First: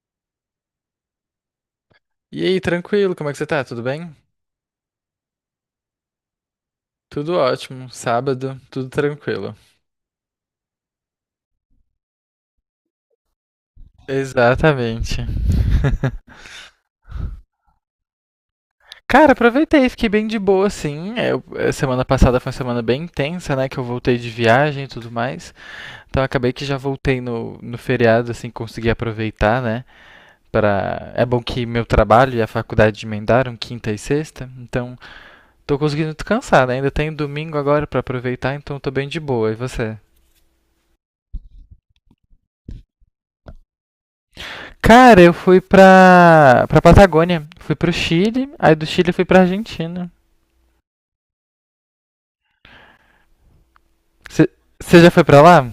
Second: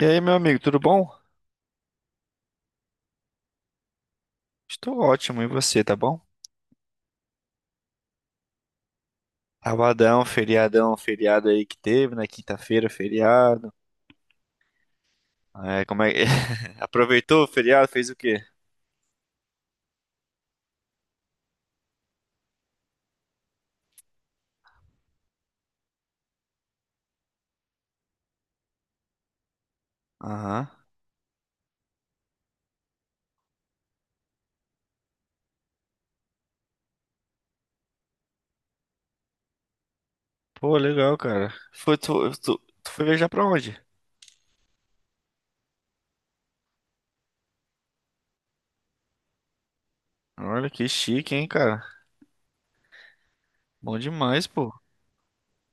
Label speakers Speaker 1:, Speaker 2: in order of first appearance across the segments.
Speaker 1: E aí, meu amigo, tudo bom?
Speaker 2: E aí, tranquilo, como é que você tá? Tudo bem?
Speaker 1: Estou ótimo, e você, tá bom?
Speaker 2: Tudo ótimo, sábado, tudo tranquilo.
Speaker 1: Sabadão, feriadão, feriado aí que teve, na quinta-feira, feriado.
Speaker 2: Exatamente.
Speaker 1: É, como é... que... Aproveitou o feriado, fez o quê?
Speaker 2: Cara, aproveitei, fiquei bem de boa, sim. Semana passada foi uma semana bem intensa, né? Que eu voltei de viagem e tudo mais. Então acabei que já voltei no feriado, assim, consegui aproveitar, né?
Speaker 1: Aham.
Speaker 2: Pra... É bom que meu trabalho e a faculdade emendaram quinta e sexta, então tô conseguindo descansar, né? Ainda tenho domingo agora pra aproveitar, então tô bem de boa. E você?
Speaker 1: Pô, legal, cara. Foi, tu foi viajar pra onde?
Speaker 2: Cara, eu fui pra Patagônia. Fui pro Chile, aí do Chile eu fui pra Argentina.
Speaker 1: Olha que chique, hein, cara. Bom demais, pô.
Speaker 2: Você já foi pra lá?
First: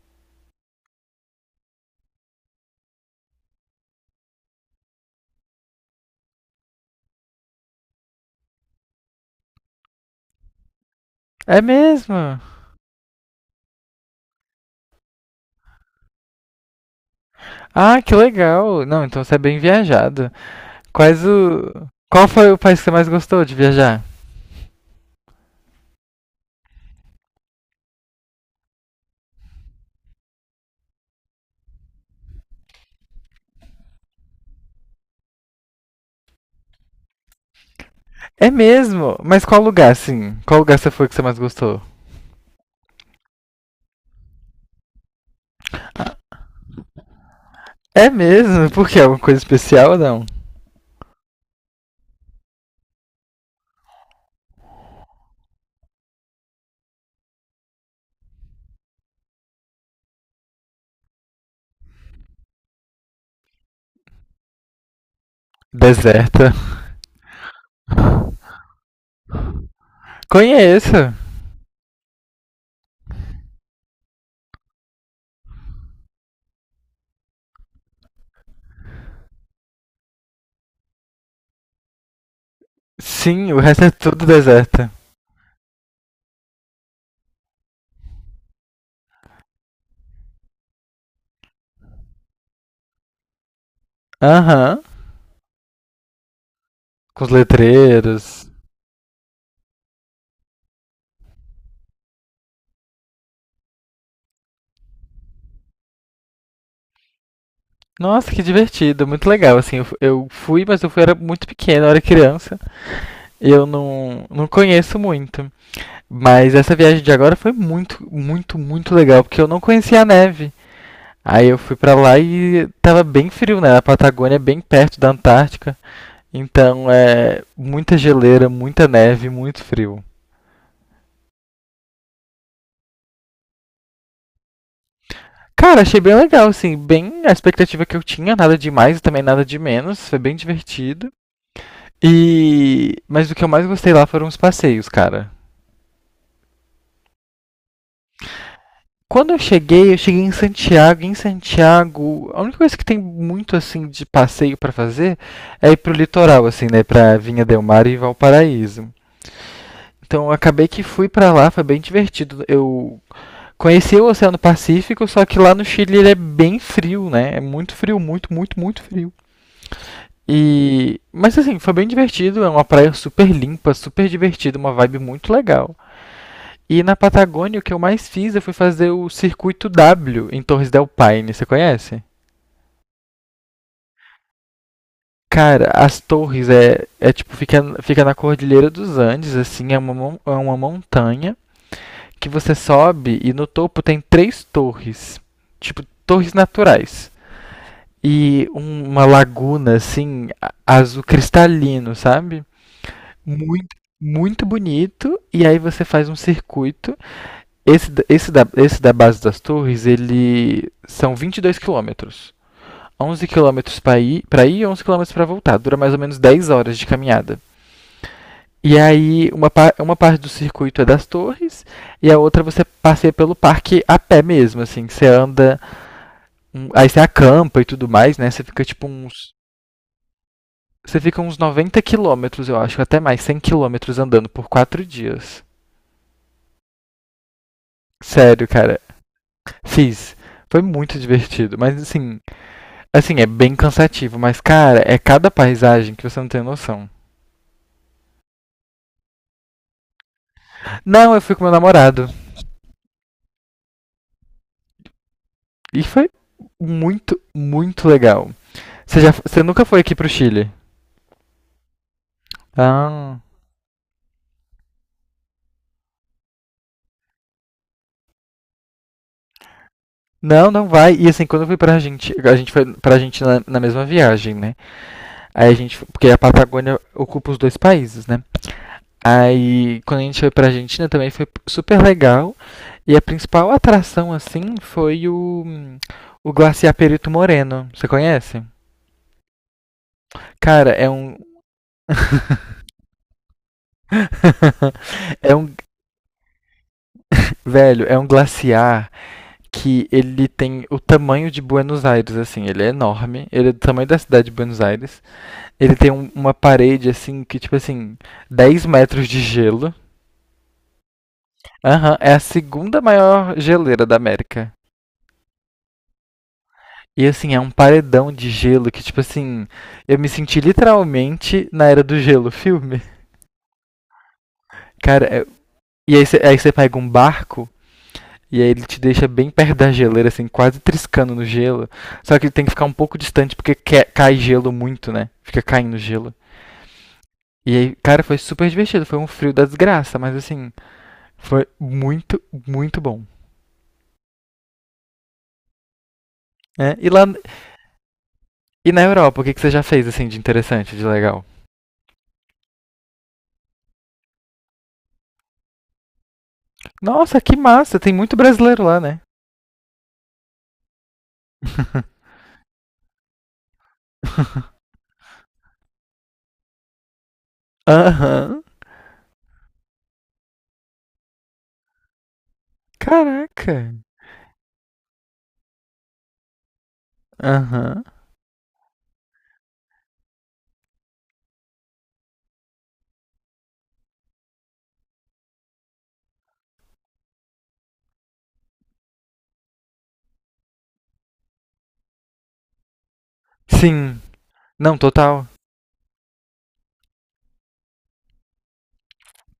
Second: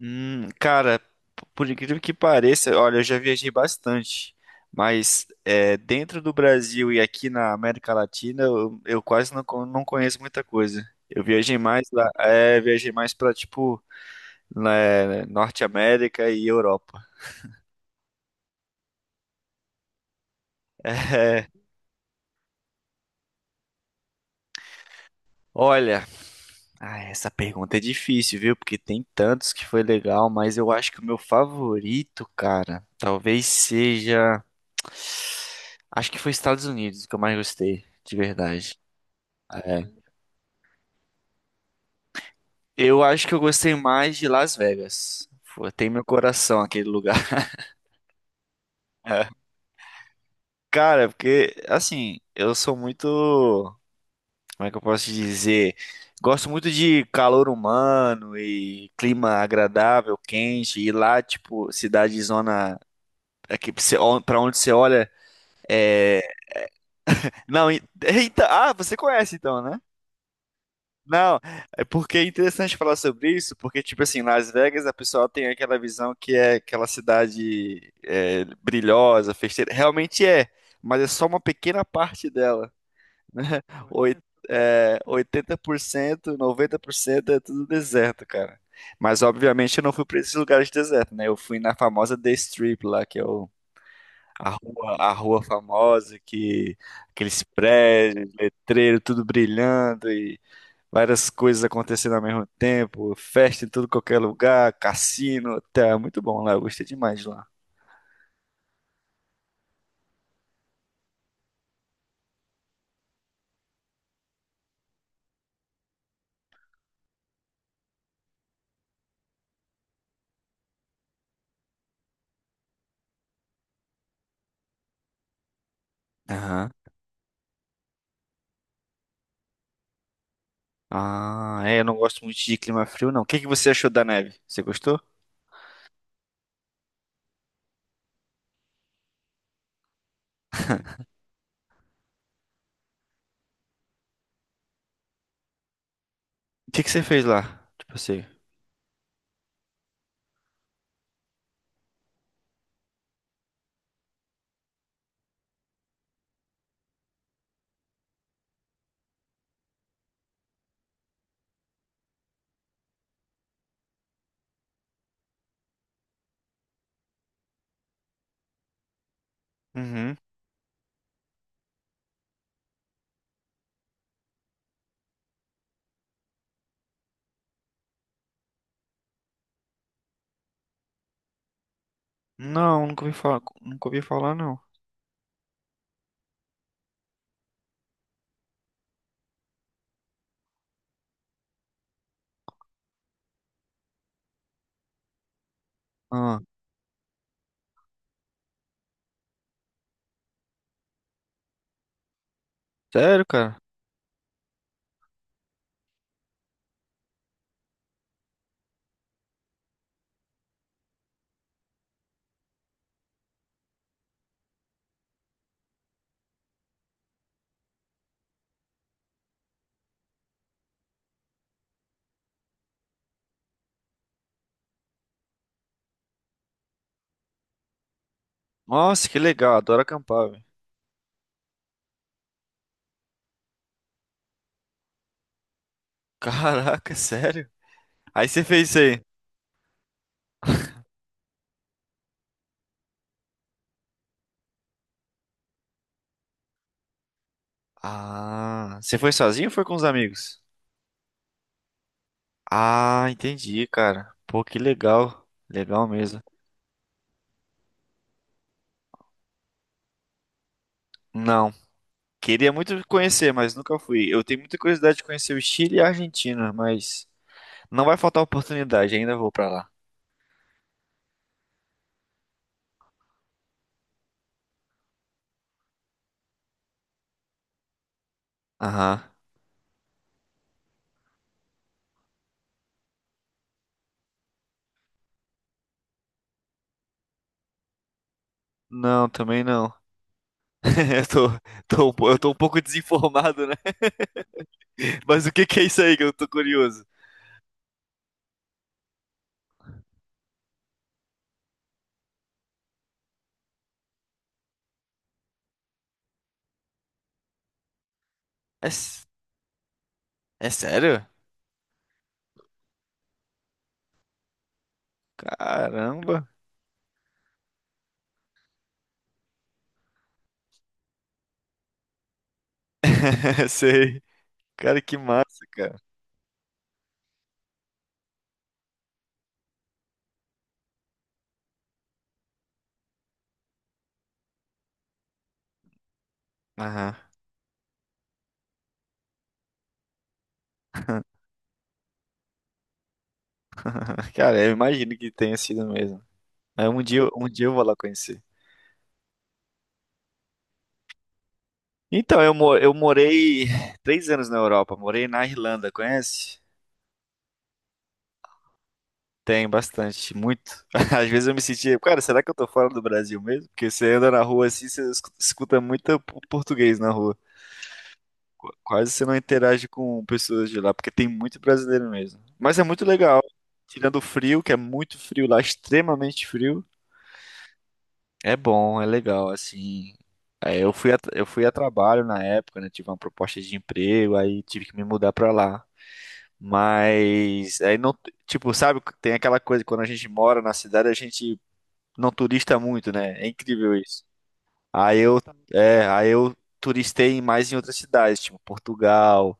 Speaker 1: Cara, por incrível que pareça, olha, eu já viajei bastante, mas dentro do Brasil e aqui na América Latina, eu quase não, não conheço muita coisa. Eu viajei
Speaker 2: É
Speaker 1: mais lá,
Speaker 2: mesmo?
Speaker 1: viajei mais pra, tipo, né, Norte América e Europa.
Speaker 2: Ah, que legal. Não, então você é bem viajado. Quais
Speaker 1: É,
Speaker 2: o. Qual foi o país que você mais gostou de viajar?
Speaker 1: olha, ah, essa pergunta é difícil, viu? Porque tem tantos que foi legal, mas eu acho que o meu favorito, cara, talvez seja. Acho que foi Estados Unidos que eu mais gostei, de
Speaker 2: É
Speaker 1: verdade.
Speaker 2: mesmo? Mas qual
Speaker 1: É.
Speaker 2: lugar, assim? Qual lugar você foi que você mais gostou?
Speaker 1: Eu acho que eu gostei mais de Las Vegas. Foi. Tem meu coração aquele lugar.
Speaker 2: É mesmo? Por quê? Alguma
Speaker 1: É.
Speaker 2: coisa especial ou não?
Speaker 1: Cara, porque, assim, eu sou muito. Como é que eu posso dizer? Gosto muito de calor humano e clima agradável, quente, e lá, tipo, cidade zona. É que você pra onde você olha.
Speaker 2: Deserta.
Speaker 1: Não, eita, ah, você conhece então, né?
Speaker 2: Conheço.
Speaker 1: Não, é porque é interessante falar sobre isso, porque, tipo assim, Las Vegas a pessoa tem aquela visão que é aquela cidade é, brilhosa, festeira. Realmente é, mas é só uma pequena parte dela.
Speaker 2: Sim, o
Speaker 1: Né?
Speaker 2: resto é
Speaker 1: Oi-
Speaker 2: tudo deserta.
Speaker 1: 80% 90% é tudo deserto, cara. Mas, obviamente, eu não fui pra esses lugares de deserto, né? Eu fui na famosa The Strip lá, que é o.
Speaker 2: Aham.
Speaker 1: A rua famosa, que
Speaker 2: Com os
Speaker 1: aqueles prédios,
Speaker 2: letreiros.
Speaker 1: letreiro, tudo brilhando e várias coisas acontecendo ao mesmo tempo, festa em tudo qualquer lugar, cassino, tá muito bom lá, eu gostei demais de lá.
Speaker 2: Nossa, que divertido, muito legal. Assim, eu fui, mas eu fui, era muito pequeno, eu era criança. Eu não conheço muito. Mas essa viagem de agora foi muito, muito, muito legal, porque eu não conhecia a neve. Aí eu fui pra lá e tava bem frio, né? A Patagônia é bem perto da Antártica.
Speaker 1: Aham.
Speaker 2: Então é muita geleira, muita neve, muito frio.
Speaker 1: Ah, é, eu não gosto muito de clima frio, não. O que que você achou da neve? Você gostou?
Speaker 2: Cara, achei bem legal, assim, bem a expectativa que eu tinha, nada de mais e também nada de menos. Foi bem divertido. Mas o que eu mais gostei lá foram os passeios, cara.
Speaker 1: O que que você fez lá? Tipo assim.
Speaker 2: Quando eu cheguei, em Santiago. Em Santiago, a única coisa que tem muito assim de passeio para fazer é ir pro litoral, assim, né, para Vinha del Mar e Valparaíso. Então, eu acabei que fui para lá, foi bem divertido. Eu conheci o Oceano Pacífico, só que lá no Chile ele é bem frio, né? É muito frio, muito, muito, muito frio.
Speaker 1: Uhum.
Speaker 2: E, mas assim, foi bem divertido, é uma praia super limpa, super divertida, uma vibe muito legal. E na Patagônia, o que eu mais fiz eu fui fazer o circuito W em Torres del Paine, você conhece?
Speaker 1: Não, nunca ouvi falar, nunca ouvi falar, não.
Speaker 2: Cara, as torres é tipo, fica na Cordilheira dos Andes, assim, é uma montanha que você sobe e no topo tem três torres, tipo, torres
Speaker 1: Ah,
Speaker 2: naturais. E uma laguna, assim, azul cristalino, sabe?
Speaker 1: sério, cara?
Speaker 2: Muito, muito bonito. E aí você faz um circuito. Esse da base das torres, ele são 22 quilômetros. 11 quilômetros para ir, e 11 quilômetros para voltar. Dura mais ou menos 10 horas de caminhada. E aí, uma parte do circuito é das torres e a outra você passeia pelo parque a pé mesmo, assim. Você anda, aí você acampa e tudo mais, né? Você fica tipo
Speaker 1: Nossa, que
Speaker 2: uns...
Speaker 1: legal, adoro acampar, velho.
Speaker 2: Você fica uns 90 quilômetros, eu acho, até mais, 100 quilômetros andando por 4 dias.
Speaker 1: Caraca, sério? Aí você
Speaker 2: Sério,
Speaker 1: fez isso
Speaker 2: cara.
Speaker 1: aí.
Speaker 2: Fiz. Foi muito divertido, mas assim... Assim, é bem cansativo, mas cara, é cada paisagem que você não tem noção.
Speaker 1: Ah, você foi sozinho ou foi com os amigos?
Speaker 2: Não, eu fui com meu namorado.
Speaker 1: Ah, entendi, cara. Pô, que legal.
Speaker 2: E
Speaker 1: Legal
Speaker 2: foi
Speaker 1: mesmo.
Speaker 2: muito, muito legal. Você nunca foi aqui pro Chile?
Speaker 1: Não, queria muito
Speaker 2: Ah.
Speaker 1: conhecer, mas nunca fui. Eu tenho muita curiosidade de conhecer o Chile e a Argentina, mas não vai faltar oportunidade, ainda vou pra lá.
Speaker 2: Não, não vai. E assim, quando eu fui pra Argentina, a gente foi pra Argentina na mesma viagem, né? Aí a gente, porque a Patagônia ocupa os dois países, né?
Speaker 1: Aham.
Speaker 2: Aí, quando a gente foi pra Argentina também foi super legal. E a principal atração, assim, foi o Glaciar Perito Moreno. Você conhece?
Speaker 1: Não, também não.
Speaker 2: Cara,
Speaker 1: Eu tô, eu tô um pouco desinformado, né? Mas o
Speaker 2: É
Speaker 1: que
Speaker 2: um,
Speaker 1: que é isso aí que eu tô curioso?
Speaker 2: velho, é um glaciar que ele tem o tamanho de Buenos Aires, assim, ele é enorme, ele é do tamanho da cidade de Buenos Aires. Ele tem uma parede, assim, que, tipo assim, 10
Speaker 1: É, s-
Speaker 2: metros de gelo.
Speaker 1: É sério?
Speaker 2: Aham, é a segunda maior geleira da América.
Speaker 1: Caramba.
Speaker 2: E, assim, é um paredão de gelo que, tipo assim, eu me senti literalmente na Era do Gelo, filme.
Speaker 1: Sei. Cara, que
Speaker 2: Cara,
Speaker 1: massa, cara.
Speaker 2: e aí você pega um barco. E aí ele te deixa bem perto da geleira, assim, quase triscando no gelo. Só que ele tem que ficar um pouco distante porque cai gelo muito, né? Fica caindo gelo.
Speaker 1: Aham.
Speaker 2: E aí, cara, foi super divertido. Foi um frio da desgraça, mas assim, foi muito, muito bom.
Speaker 1: Cara, eu imagino que tenha sido mesmo. Mas
Speaker 2: Né?
Speaker 1: um dia, eu- um dia eu vou lá conhecer.
Speaker 2: E na Europa, o que, que você já fez, assim, de interessante, de legal?
Speaker 1: Então, eu morei 3 anos na Europa, morei na Irlanda, conhece?
Speaker 2: Nossa, que massa! Tem muito brasileiro lá, né?
Speaker 1: Tem bastante, muito. Às vezes eu me sentia, cara, será que eu tô fora do Brasil mesmo? Porque você anda na
Speaker 2: Aham.
Speaker 1: rua assim, você escuta muito português na rua.
Speaker 2: Uhum.
Speaker 1: Quase você não interage com pessoas de lá, porque tem muito brasileiro mesmo. Mas é muito legal,
Speaker 2: Caraca.
Speaker 1: tirando o frio, que é muito frio lá, extremamente frio.
Speaker 2: Aham. Uhum.
Speaker 1: É bom, é legal, assim. É, eu fui a trabalho na época, né? Tive uma proposta de emprego, aí tive que me mudar pra lá. Mas aí não, tipo, sabe, tem aquela coisa, quando a gente mora na cidade, a gente não turista muito, né? É incrível
Speaker 2: Sim.
Speaker 1: isso.
Speaker 2: Não,
Speaker 1: Aí eu,
Speaker 2: total.
Speaker 1: aí eu turistei mais em outras cidades, tipo Portugal,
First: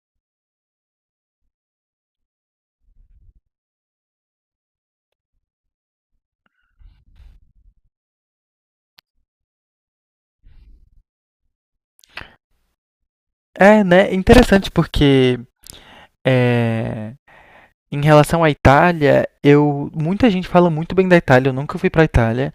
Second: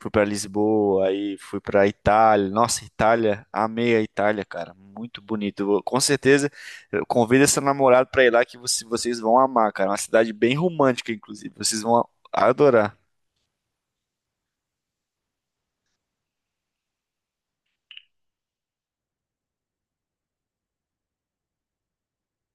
Speaker 1: fui pra Lisboa, aí fui pra Itália. Nossa, Itália, amei a Itália, cara. Muito bonito. Com certeza, eu convido seu namorado pra ir lá que você. Vocês vão amar, cara. É uma cidade bem romântica, inclusive. Vocês vão adorar.
Speaker 2: É, né? Interessante porque. É. Em relação à Itália, eu muita gente fala muito bem da Itália, eu nunca fui pra Itália,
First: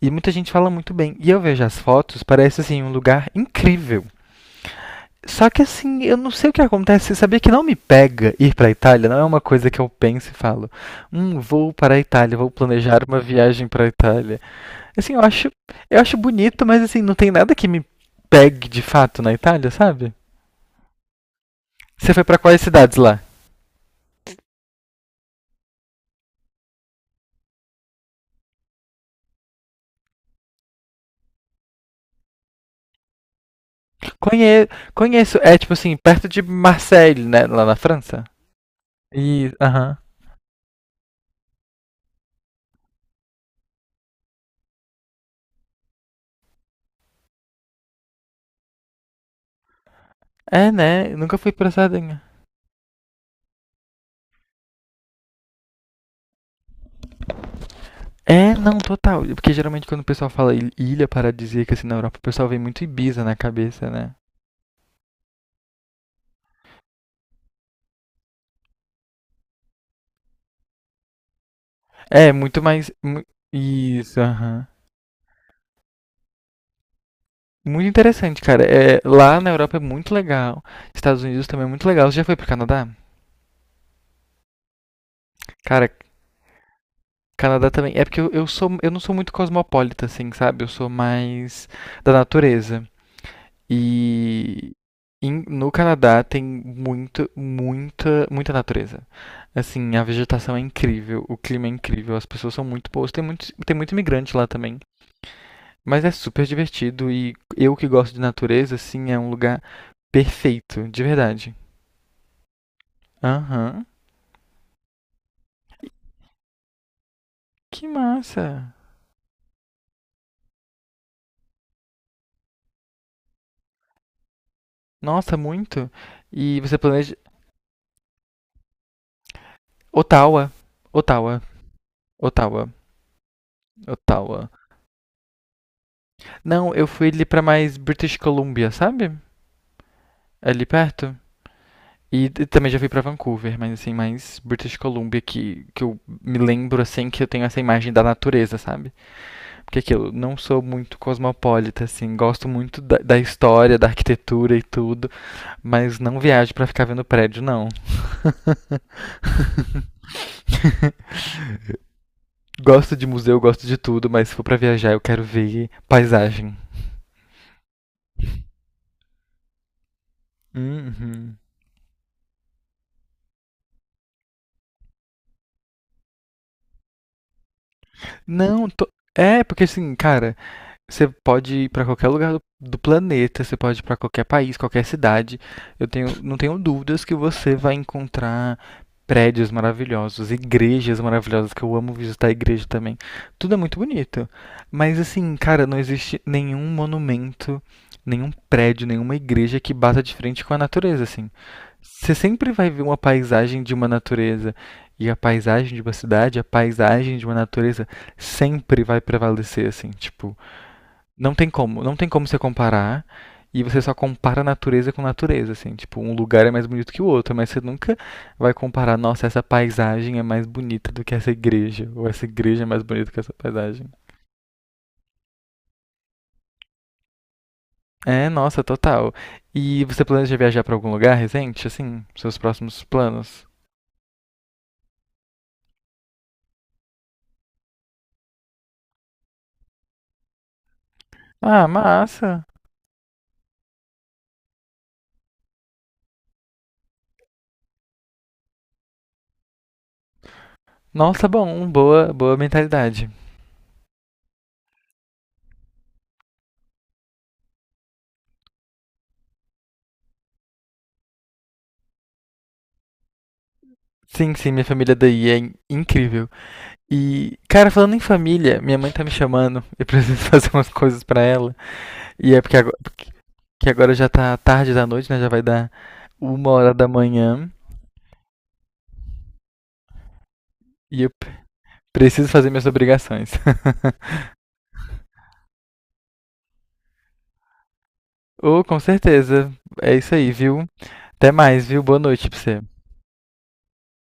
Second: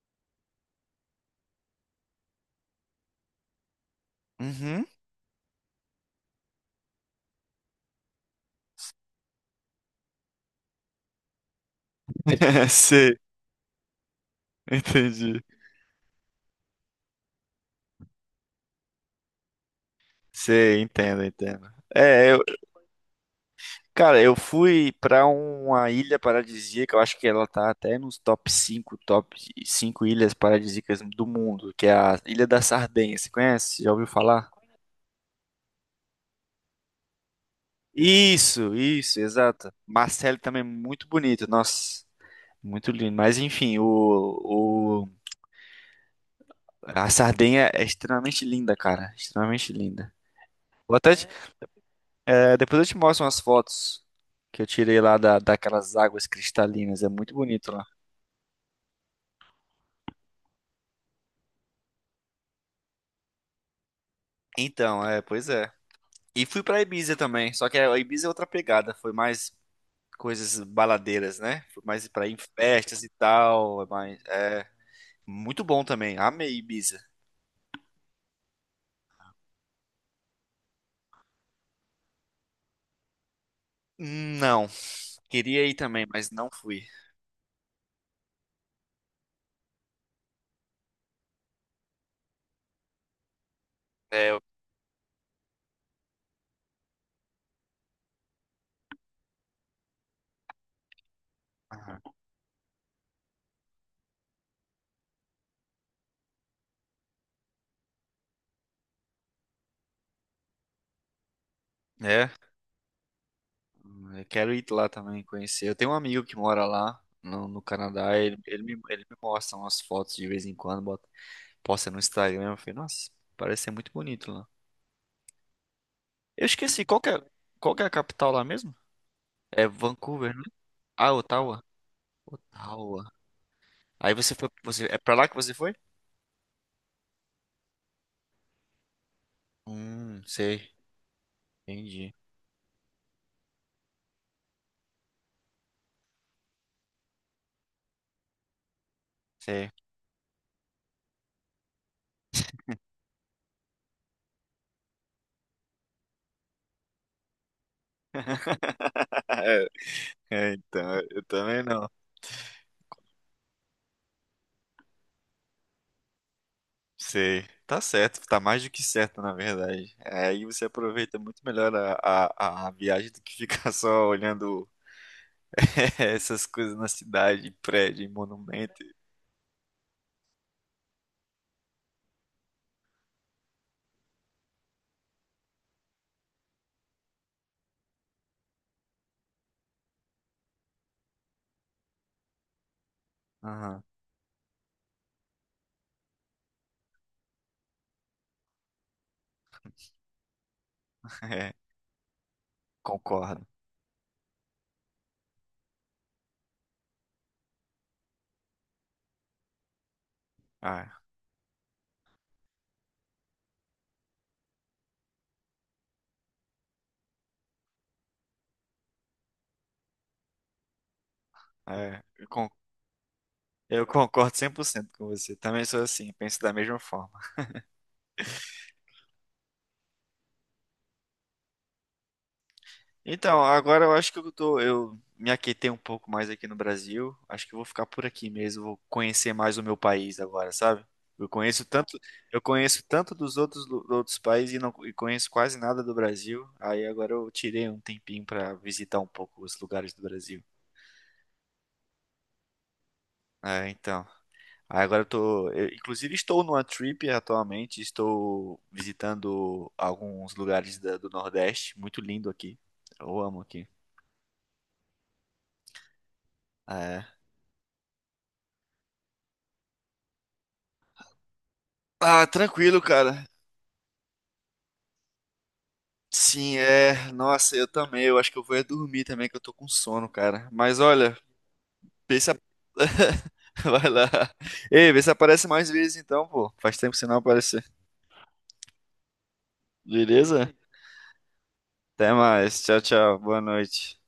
Speaker 2: e muita gente fala muito bem. E eu vejo as fotos, parece assim um lugar incrível.
Speaker 1: Uhum.
Speaker 2: Só que assim, eu não sei o que acontece, sabia que não me pega ir pra Itália, não é uma coisa que eu penso e falo, vou para a Itália, vou planejar
Speaker 1: Sei,
Speaker 2: uma viagem pra Itália. Assim, eu
Speaker 1: entendi.
Speaker 2: acho, eu acho bonito, mas assim, não tem nada que me pegue de fato na Itália, sabe?
Speaker 1: Sei, entendo, entendo.
Speaker 2: Você foi
Speaker 1: É,
Speaker 2: pra
Speaker 1: eu,
Speaker 2: quais cidades lá?
Speaker 1: cara, eu fui pra uma ilha paradisíaca, eu acho que ela tá até nos top cinco ilhas paradisíacas do mundo, que é a Ilha da Sardenha. Você conhece? Já ouviu falar?
Speaker 2: Conhe- conheço, é tipo assim, perto de Marseille, né, lá na França?
Speaker 1: Isso,
Speaker 2: E,
Speaker 1: exato.
Speaker 2: aham.
Speaker 1: Marcelo também é muito bonito, nossa, muito lindo. Mas enfim, o a Sardenha é extremamente linda, cara, extremamente linda.
Speaker 2: É,
Speaker 1: Vou
Speaker 2: né?
Speaker 1: até
Speaker 2: Eu
Speaker 1: te-
Speaker 2: nunca fui pra Sardenha.
Speaker 1: é, depois eu te mostro umas fotos que eu tirei lá da, daquelas águas cristalinas, é muito bonito lá.
Speaker 2: É, não, total. Porque geralmente quando o pessoal fala ilha paradisíaca assim na Europa, o pessoal vem muito Ibiza na cabeça, né?
Speaker 1: Então, é, pois é. E fui pra Ibiza também, só que a Ibiza é outra pegada, foi mais coisas baladeiras, né? Foi mais pra ir
Speaker 2: É,
Speaker 1: em
Speaker 2: muito mais.
Speaker 1: festas e tal, é mais,
Speaker 2: Isso,
Speaker 1: é
Speaker 2: aham.
Speaker 1: muito bom também. Amei Ibiza.
Speaker 2: Muito interessante, cara. É, lá na Europa é muito legal. Estados Unidos também é muito legal. Você já foi pro Canadá?
Speaker 1: Não. Queria ir
Speaker 2: Cara,
Speaker 1: também, mas não fui.
Speaker 2: Canadá também. É porque eu não sou muito cosmopolita, assim, sabe? Eu sou mais da natureza.
Speaker 1: É, eu-
Speaker 2: E no Canadá tem muito, muita natureza. Assim, a vegetação é incrível, o clima é
Speaker 1: Aham.
Speaker 2: incrível, as pessoas são muito boas. Tem muito imigrante lá também. Mas é super divertido e eu que gosto de natureza, assim, é um lugar perfeito, de verdade.
Speaker 1: é,
Speaker 2: Aham.
Speaker 1: eu quero ir lá também conhecer. Eu tenho um amigo que mora lá no, no
Speaker 2: Que
Speaker 1: Canadá. Ele, ele me,
Speaker 2: massa!
Speaker 1: ele me mostra umas fotos de vez em quando, bota, posta no Instagram. Eu falei, nossa, parece ser muito bonito lá.
Speaker 2: Nossa, muito!
Speaker 1: Eu
Speaker 2: E você
Speaker 1: esqueci, qual que é,
Speaker 2: planeja.
Speaker 1: qual que é a capital lá mesmo? É Vancouver, né?
Speaker 2: Ottawa.
Speaker 1: Ah,
Speaker 2: Ottawa.
Speaker 1: Ottawa.
Speaker 2: Ottawa.
Speaker 1: Ottawa. Aí você
Speaker 2: Ottawa.
Speaker 1: foi, você, é pra lá que você foi?
Speaker 2: Não, eu fui ali pra mais British Columbia, sabe? Ali
Speaker 1: Sei,
Speaker 2: perto.
Speaker 1: entendi.
Speaker 2: E também já fui pra Vancouver, mas assim, mais British Columbia que eu me lembro assim que eu tenho essa imagem da natureza, sabe?
Speaker 1: Sei.
Speaker 2: Porque aquilo, não sou muito cosmopolita, assim, gosto muito da história, da arquitetura e tudo, mas não viajo pra ficar vendo prédio, não.
Speaker 1: É, então, eu também não.
Speaker 2: Gosto de museu, gosto de tudo, mas se for pra viajar eu quero ver paisagem.
Speaker 1: Sei. Tá certo, tá mais do que certo, na verdade. É, aí você aproveita
Speaker 2: Uhum.
Speaker 1: muito melhor a, a viagem do que ficar só olhando essas coisas na cidade, em prédio, em
Speaker 2: Não,
Speaker 1: monumento.
Speaker 2: tô... é, porque assim, cara, você pode ir para qualquer lugar do planeta, você pode ir para qualquer país, qualquer cidade. Não tenho dúvidas que você vai encontrar prédios maravilhosos, igrejas maravilhosas, que eu amo visitar a igreja também. Tudo é muito
Speaker 1: Aham,
Speaker 2: bonito. Mas assim, cara, não existe nenhum monumento, nenhum prédio, nenhuma igreja que bata de frente com a natureza, assim.
Speaker 1: é,
Speaker 2: Você sempre vai ver uma
Speaker 1: concordo.
Speaker 2: paisagem de uma natureza e a paisagem de uma cidade, a paisagem de uma natureza sempre vai prevalecer, assim, tipo,
Speaker 1: Ah,
Speaker 2: não tem como você comparar. E você só compara natureza com natureza, assim, tipo, um lugar é mais bonito que o outro, mas você nunca vai comparar, nossa, essa paisagem é mais bonita do que essa igreja,
Speaker 1: é,
Speaker 2: ou essa
Speaker 1: eu con-
Speaker 2: igreja é mais bonita que essa
Speaker 1: eu
Speaker 2: paisagem.
Speaker 1: concordo 100% com você. Também sou assim, penso da mesma forma.
Speaker 2: É, nossa, total. E você planeja viajar pra algum lugar recente, assim, seus próximos
Speaker 1: Então,
Speaker 2: planos?
Speaker 1: agora eu acho que eu tô, eu me aquietei um pouco mais aqui no Brasil. Acho que eu vou ficar por aqui mesmo, vou conhecer mais o meu país agora, sabe? Eu conheço
Speaker 2: Ah,
Speaker 1: tanto, eu
Speaker 2: massa.
Speaker 1: conheço tanto dos outros, outros países e não conheço quase nada do Brasil. Aí agora eu tirei um tempinho pra visitar um pouco os lugares do Brasil.
Speaker 2: Nossa, bom, boa, boa mentalidade.
Speaker 1: É, então. Aí agora eu tô, eu, inclusive estou numa trip atualmente, estou visitando alguns lugares do Nordeste, muito lindo aqui. Eu amo aqui.
Speaker 2: Sim, sim, minha família daí é incrível.
Speaker 1: É.
Speaker 2: E, cara, falando em família, minha mãe tá me chamando, eu preciso fazer umas coisas pra ela.
Speaker 1: Ah,
Speaker 2: E é
Speaker 1: tranquilo,
Speaker 2: porque
Speaker 1: cara.
Speaker 2: agora já tá tarde da noite, né? Já vai dar uma
Speaker 1: Sim,
Speaker 2: hora da
Speaker 1: é.
Speaker 2: manhã
Speaker 1: Nossa, eu também. Eu acho que eu vou é dormir também, que eu tô com sono, cara. Mas
Speaker 2: e eu
Speaker 1: olha,
Speaker 2: p-
Speaker 1: vê
Speaker 2: preciso
Speaker 1: se. a-
Speaker 2: fazer minhas obrigações.
Speaker 1: vai lá. Ei, vê se aparece mais vezes então, pô. Faz tempo que você não aparecer.
Speaker 2: Oh, com certeza. É isso aí,
Speaker 1: Beleza?
Speaker 2: viu? Até mais, viu? Boa
Speaker 1: Até
Speaker 2: noite pra você.
Speaker 1: mais. Tchau, tchau. Boa noite.